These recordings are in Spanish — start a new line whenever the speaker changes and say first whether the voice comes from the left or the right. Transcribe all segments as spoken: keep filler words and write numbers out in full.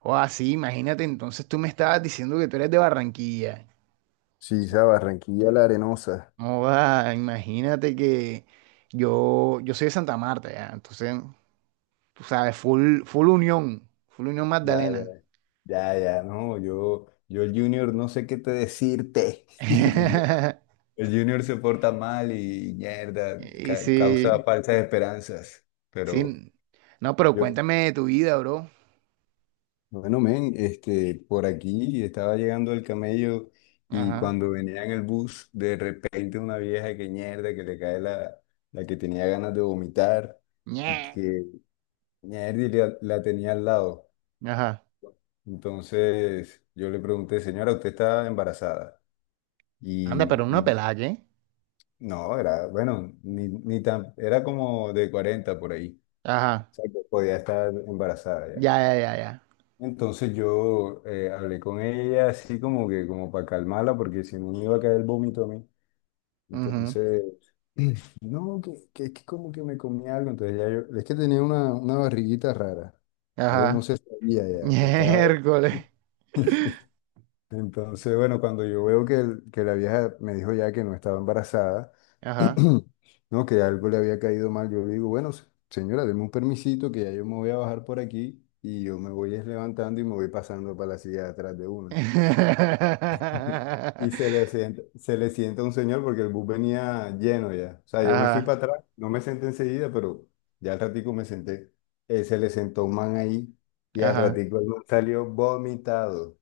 right: O así, imagínate, entonces tú me estabas diciendo que tú eres de Barranquilla.
left: Sí, esa Barranquilla la Arenosa.
right: No va, imagínate que yo, yo soy de Santa Marta, ya. Entonces, tú sabes, full, full unión, full unión
left: Ya, ya,
right: Magdalena.
left: ya, ya, no, yo, yo el Junior no sé qué te decirte. El, ju- el Junior se porta mal y mierda,
right: Y
left: ca- causa
right: sí,
left: falsas esperanzas. Pero
right: sí. No, pero
left: yo,
right: cuéntame de tu vida, bro.
left: bueno, men, este, por aquí estaba llegando el camello y
right: Ajá.
left: cuando venía en el bus, de repente una vieja que mierda, que le cae la, la que tenía ganas de vomitar y
right: Ñe.
left: que mierda y la, la tenía al lado.
right: Ajá.
left: Entonces yo le pregunté, señora, ¿usted está embarazada?
right: Anda, pero
left: Y,
right: una
left: y
right: pelada, ¿qué?
left: no, era, bueno, ni, ni tan, era como de cuarenta por ahí.
right: Ajá.
left: O sea, que podía estar embarazada ya.
right: Ya, ya, ya, ya.
left: Entonces yo eh, hablé con ella así como que como para calmarla porque si no me iba a caer el vómito a mí.
right: Ujú.
left: Entonces, no, que, que es que como que me comí algo. Entonces ya yo, es que tenía una, una barriguita rara. Entonces no
right: Ajá.
left: se sabía ya, que estaba...
right: Miércoles.
left: Entonces, bueno, cuando yo veo que, el- que la vieja me dijo ya que no estaba embarazada,
right: Ajá.
left: no, que algo le había caído mal, yo le digo, bueno, se- señora, deme un permisito que ya yo me voy a bajar por aquí y yo me voy es levantando y me voy pasando para la silla de atrás de una. Y se le sienta, se le sienta un señor porque el bus venía lleno ya. O sea, yo me fui para
right: Ajá,
left: atrás, no me senté enseguida, pero ya al ratico me senté. Eh, se le sentó un man ahí y al
right: ajá.
left: ratico el man salió vomitado.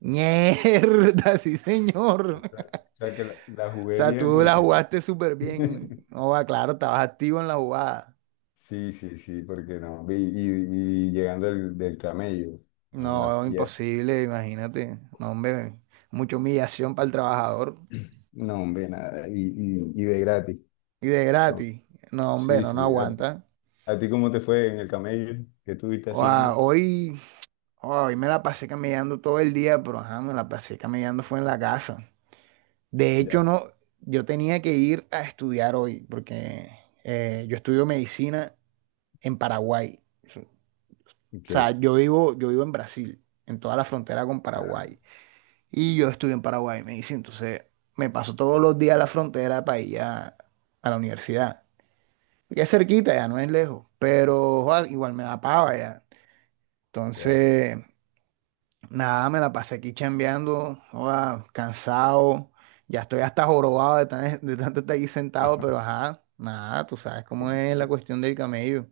right: Mierda, sí, señor.
left: O sea, o sea que la, la
right: O
left: jugué
right: sea,
left: bien
right: tú la
left: porque sí,
right: jugaste súper bien. No va, claro, estabas activo en la jugada.
left: sí, sí, sí, porque no. Y, y- y llegando del, del camello, no, así,
right: No,
left: ya,
right: imposible, imagínate. No, hombre, mucha humillación para el trabajador.
left: no, hombre, nada, y, y, y de gratis.
right: Y de
left: Entonces,
right: gratis. No, hombre,
left: sí,
right: no, no
left: sí, ¿a, ti
right: aguanta.
left: ¿a ti cómo te fue en el camello? ¿Qué estuviste
right: Oa,
left: haciendo?
right: hoy, hoy me la pasé caminando todo el día, pero ajá, me la pasé caminando fue en la casa. De hecho,
left: Ya,
right: no, yo tenía que ir a estudiar hoy, porque eh, yo estudio medicina en Paraguay. O
left: ok,
right: sea, yo vivo, yo vivo en Brasil, en toda la frontera con
left: ajá,
right: Paraguay. Y yo estudio en Paraguay, me dice. Entonces, me paso todos los días a la frontera para ir a, a la universidad. Ya es cerquita, ya no es lejos, pero joda, igual me da pava ya.
left: ya.
right: Entonces, nada, me la pasé aquí chambeando, joda, cansado. Ya estoy hasta jorobado de, tan- de tanto estar aquí sentado, pero
left: Ajá.
right: ajá, nada, tú sabes cómo es la cuestión del camello.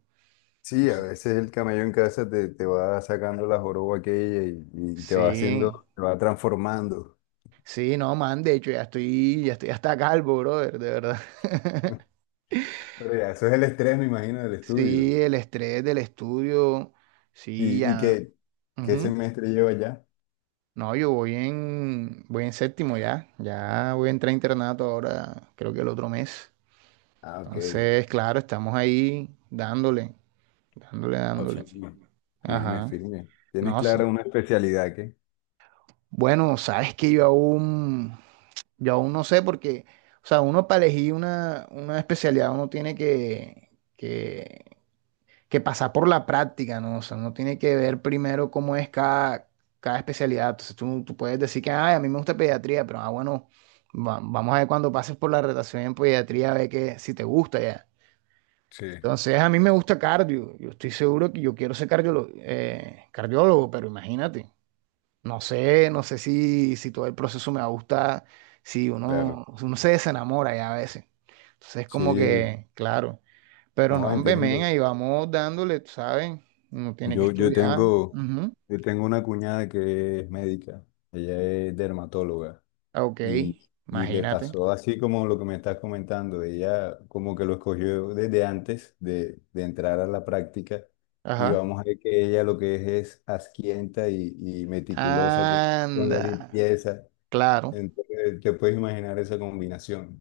left: Sí, a
right: Sí.
left: veces el camello en casa te, te va sacando la joroba aquella y, y te va
right: Sí,
left: haciendo, te va transformando.
right: sí, no, man, de hecho ya estoy, ya estoy hasta calvo, brother, de verdad.
left: Pero ya, eso es el estrés, me imagino, del estudio.
right: Sí, el estrés del estudio, sí,
left: ¿Y, y
right: ya.
left: qué, Qué
right: Ujú.
left: semestre lleva ya?
right: No, yo voy en, voy en séptimo ya, ya voy a entrar a internato ahora, creo que el otro mes.
left: Ah, ok.
right: Entonces, claro, estamos ahí dándole, dándole,
left: Ah,
right: dándole. Sí,
left: firme. Firme,
right: ajá,
left: firme. ¿Tienes
right: no, sí.
left: clara una especialidad que?
right: Bueno, sabes que yo aún, yo aún no sé porque, o sea, uno para elegir una, una especialidad uno tiene que, que que pasar por la práctica, ¿no? O sea, no tiene que ver primero cómo es cada, cada especialidad. Entonces tú, tú puedes decir que, ay, a mí me gusta pediatría, pero ah, bueno, va- vamos a ver cuando pases por la rotación en pediatría, a ver que, si te gusta ya.
left: Sí,
right: Entonces a mí me gusta cardio. Yo estoy seguro que yo quiero ser cardiólogo, eh, cardiólogo, pero imagínate. No sé, no sé si, si todo el proceso me va a gustar, si
left: claro.
right: uno, uno se desenamora ya a veces. Entonces es como
left: Sí,
right: que, claro. Pero
left: no
right: no, hombre, men,
left: entiendo.
right: ahí vamos dándole, tú ¿sabes? Uno tiene que
left: Yo, yo
right: estudiar.
left: tengo,
right: Ujú.
left: yo tengo una cuñada que es médica, ella es dermatóloga
right: Ah, OK,
left: y, y le
right: imagínate.
left: pasó así como lo que me estás comentando, ella como que lo escogió desde antes de, de entrar a la práctica y
right: Ajá.
left: vamos a ver que ella lo que es es asquienta y, y meticulosa con, con la
right: Anda,
left: limpieza.
right: claro.
left: Entonces, te puedes imaginar esa combinación.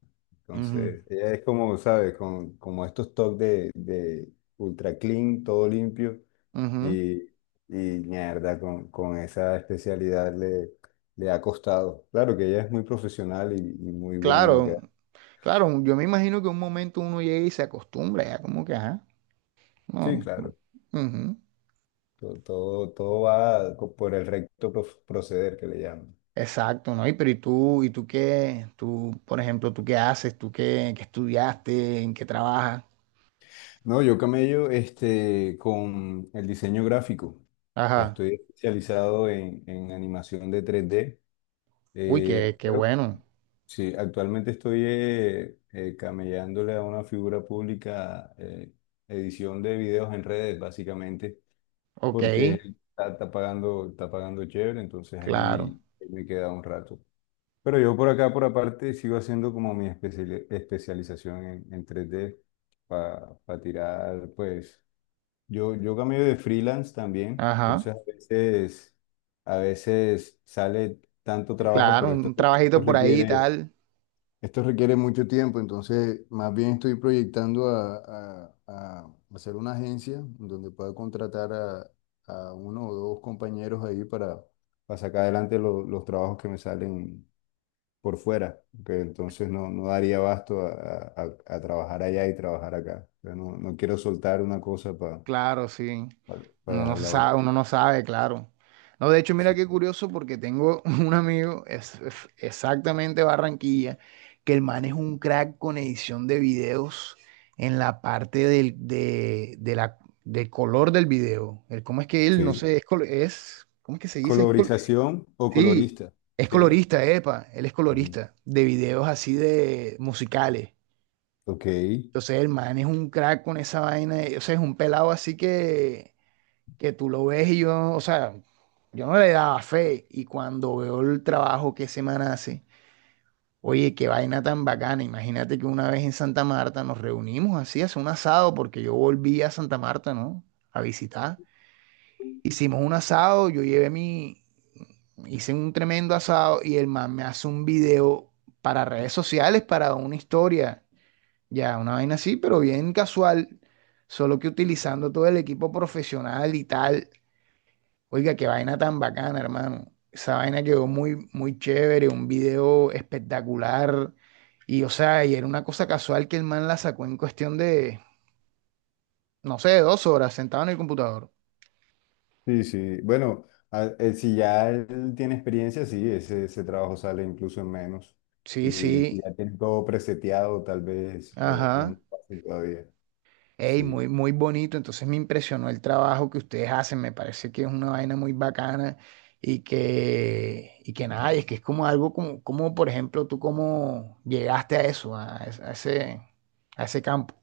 right: Ujú,
left: Entonces, ella es como, ¿sabes? Con, como estos toques de, de ultra clean, todo limpio.
right: ujú.
left: Y, y mierda, con, con esa especialidad le, le ha costado. Claro que ella es muy profesional y, y muy buena en lo que
right: Claro,
left: hace.
right: claro, yo me imagino que un momento uno llega y se acostumbra, ya como que, ajá,
left: Sí,
right: no. No.
left: claro.
right: Ujú.
left: Todo, todo, todo va co- por el recto pro- proceder que le llaman.
right: Exacto, ¿no? Y pero ¿y tú, y tú qué? Tú, por ejemplo, ¿tú qué haces? ¿Tú qué, qué estudiaste? ¿En qué trabajas?
left: No, yo camello este, con el diseño gráfico.
right: Ajá.
left: Estoy especializado en, en animación de tres d.
right: Uy, qué,
left: Eh,
right: qué
left: pero
right: bueno.
left: sí, actualmente estoy eh, eh, camellándole a una figura pública, eh, edición de videos en redes, básicamente,
right: OK,
left: porque está, está pagando, está pagando chévere, entonces
right: claro.
left: ahí me queda un rato. Pero yo por acá, por aparte, sigo haciendo como mi especiali- especialización en, en tres d para tirar, pues, yo, yo cambio de freelance también,
right: Ajá.
left: entonces a veces, a veces sale tanto trabajo,
right: Claro,
left: pero esto,
right: un
left: esto
right: trabajito por ahí y
left: requiere
right: tal.
left: esto requiere mucho tiempo, entonces más bien estoy proyectando a, a- a hacer una agencia donde pueda contratar a, a uno o dos compañeros ahí para, para sacar adelante lo- los trabajos que me salen por fuera, que entonces no, no daría abasto a, a- a trabajar allá y trabajar acá. O sea, no, no quiero soltar una cosa para
right: Claro, sí. Uno no
left: dejar
right: se
left: la otra.
right: sabe, uno no sabe, claro. No, de hecho, mira
left: Sí.
right: qué curioso porque tengo un amigo, es, es exactamente Barranquilla, que el man es un crack con edición de videos en la parte del, de, de la, del color del video. El, ¿cómo es que él? No
left: Sí.
right: sé, es, col- es, ¿cómo es que se dice? Es col-
left: Colorización o
right: sí,
left: colorista.
right: es
left: Sí.
right: colorista, epa, él es
left: Ujú.
right: colorista de videos así de musicales.
left: Ok.
right: Entonces el man es un crack con esa vaina, y, o sea, es un pelado así que, que tú lo ves y yo, o sea, yo no le daba fe y cuando veo el trabajo que ese man hace, oye, qué vaina tan bacana, imagínate que una vez en Santa Marta nos reunimos así, hace un asado, porque yo volví a Santa Marta, ¿no? A visitar. Hicimos un asado, yo llevé mi, hice un tremendo asado y el man me hace un video para redes sociales, para una historia. Ya, una vaina así, pero bien casual, solo que utilizando todo el equipo profesional y tal. Oiga, qué vaina tan bacana, hermano. Esa vaina quedó muy, muy chévere, un video espectacular. Y, o sea, y era una cosa casual que el man la sacó en cuestión de, no sé, dos horas sentado en el computador.
left: Sí, sí. Bueno, a- eh, si ya él tiene experiencia, sí, ese, ese trabajo sale incluso en menos.
right: Sí,
left: Y si
right: sí,
left: ya tiene todo preseteado, tal vez eh, es más
right: ajá.
left: fácil todavía.
right: Ey,
left: Sí.
right: muy, muy bonito. Entonces me impresionó el trabajo que ustedes hacen. Me parece que es una vaina muy bacana y que, y que nada, y es que es como algo como, como, por ejemplo, tú cómo llegaste a eso, a, es- a ese, a ese campo.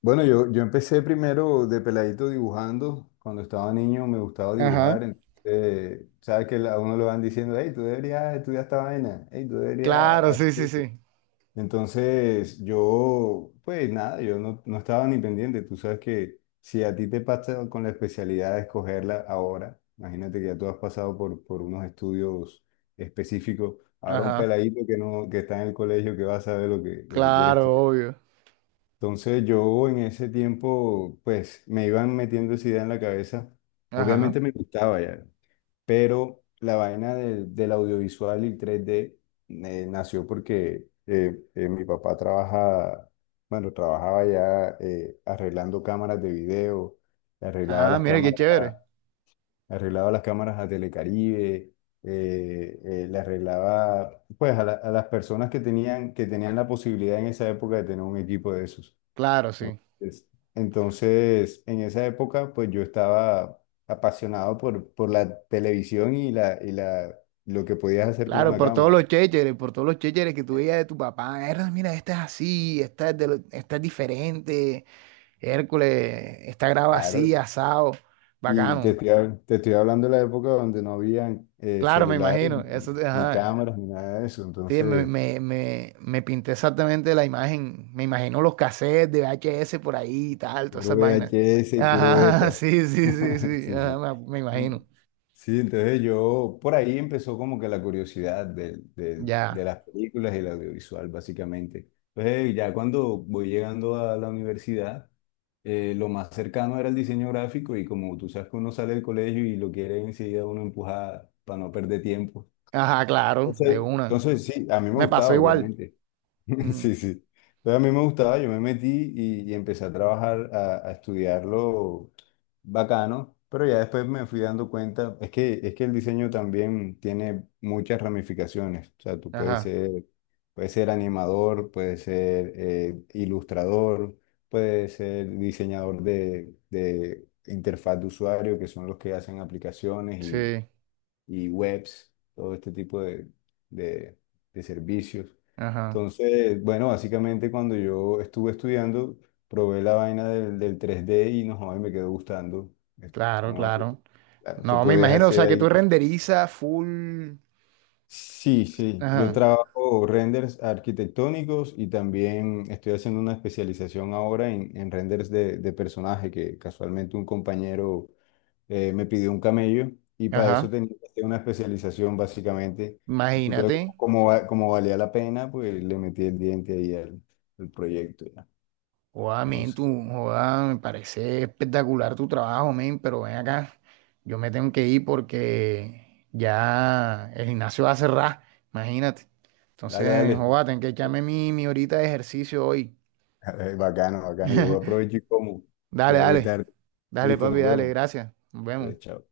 left: Bueno, yo, yo empecé primero de peladito dibujando. Cuando estaba niño me gustaba dibujar.
right: Ajá.
left: Entonces, sabes que a uno le van diciendo, hey, tú deberías estudiar esta vaina. Hey, tú deberías
right: Claro, sí, sí,
left: hacer...
right: sí.
left: Entonces, yo, pues nada, yo no, no estaba ni pendiente. Tú sabes que si a ti te pasa con la especialidad de escogerla ahora, imagínate que ya tú has pasado por, por unos estudios específicos. Ahora un
right: Ajá.
left: peladito que no, que está en el colegio que va a saber lo que, lo que quiere
right: Claro,
left: estudiar.
right: obvio.
left: Entonces, yo en ese tiempo, pues me iban metiendo esa idea en la cabeza.
right: Ajá.
left: Obviamente me gustaba ya pero la vaina del del audiovisual y el tres D eh, nació porque eh, eh, mi papá trabaja, bueno, trabajaba ya eh, arreglando cámaras de video, arreglaba
right: Ah,
left: las
right: mire qué
left: cámaras
right: chévere.
left: a, arreglaba las cámaras a Telecaribe, eh, eh, le arreglaba pues a, la- a las personas que tenían, que tenían la posibilidad en esa época de tener un equipo de esos.
right: Claro, sí.
left: Entonces, entonces, en esa época, pues yo estaba apasionado por, por la televisión y, la, y la, lo que podías hacer con
right: Claro,
left: una
right: por todos
left: cámara.
right: los chécheres, por todos los chécheres que tú
left: Eh,
right: veías de tu papá. "Erda, mira, esta es así, esta es, de lo- esta es diferente. Hércules, esta grava
left: Claro,
right: así, asado,
left: y te
right: bacano.
left: estoy, hab- te estoy hablando de la época donde no habían eh,
right: Claro, me
left: celulares,
right: imagino.
left: ni,
right: Eso,
left: ni
right: ajá.
left: cámaras, ni nada de eso.
right: Sí, me,
left: Entonces,
right: me, me, me pinté exactamente la imagen. Me imagino los cassettes de V H S por ahí y tal, todas
left: puro
right: esas vainas.
left: V H S y puro
right: Ajá,
left: beta.
right: sí, sí, sí, sí.
left: Sí, sí.
right: Ajá, me, me imagino.
left: Sí, entonces yo, por ahí empezó como que la curiosidad de, de- de
right: Ya.
left: las películas y el audiovisual, básicamente. Entonces ya cuando voy llegando a la universidad, eh, lo más cercano era el diseño gráfico y como tú sabes que uno sale del colegio y lo quiere enseguida uno empujar para no perder tiempo.
right: Ajá, claro, de
left: Entonces,
right: una.
left: entonces sí, a mí me
right: Me pasó
left: gustaba,
right: igual.
left: obviamente.
right: Mm,
left: Sí, sí. Entonces a mí me gustaba, yo me metí y, y empecé a trabajar, a, a estudiarlo bacano, pero ya después me fui dando cuenta, es que, es que el diseño también tiene muchas ramificaciones, o sea, tú puedes
right: ajá,
left: ser, puedes ser animador, puedes ser eh, ilustrador, puedes ser diseñador de, de interfaz de usuario, que son los que hacen aplicaciones
right: sí.
left: y webs, todo este tipo de, de, de servicios.
right: Ajá,
left: Entonces, bueno, básicamente cuando yo estuve estudiando, probé la vaina del, del tres d y no, joder, me quedó gustando. Es
right: claro,
left: como,
right: claro.
left: ah, tú
right: No, me
left: podías
right: imagino, o
left: hacer
right: sea, que
left: ahí.
right: tú renderizas full.
left: Sí, sí, yo
right: Ajá,
left: trabajo renders arquitectónicos y también estoy haciendo una especialización ahora en, en renders de, de personaje, que casualmente un compañero eh, me pidió un camello y para eso
right: ajá.
left: tenía que hacer una especialización básicamente. Entonces, como,
right: Imagínate.
left: como va- como valía la pena, pues le metí el diente ahí al, al proyecto ya.
right: Joda, men, tú,
left: Entonces,
right: joda, me parece espectacular tu trabajo, men, pero ven acá, yo me tengo que ir porque ya el gimnasio va a cerrar, imagínate.
left: dale,
right: Entonces,
left: dale.
right: joda, tengo que echarme mi, mi horita de ejercicio hoy.
left: Eh, Bacano, bacano, yo voy a aprovechar y como, que
right: Dale,
left: ya voy
right: dale,
left: tarde.
right: dale,
left: Listo,
right: papi,
left: nos
right: dale,
left: vemos.
right: gracias. Nos vemos.
left: Dale, chao.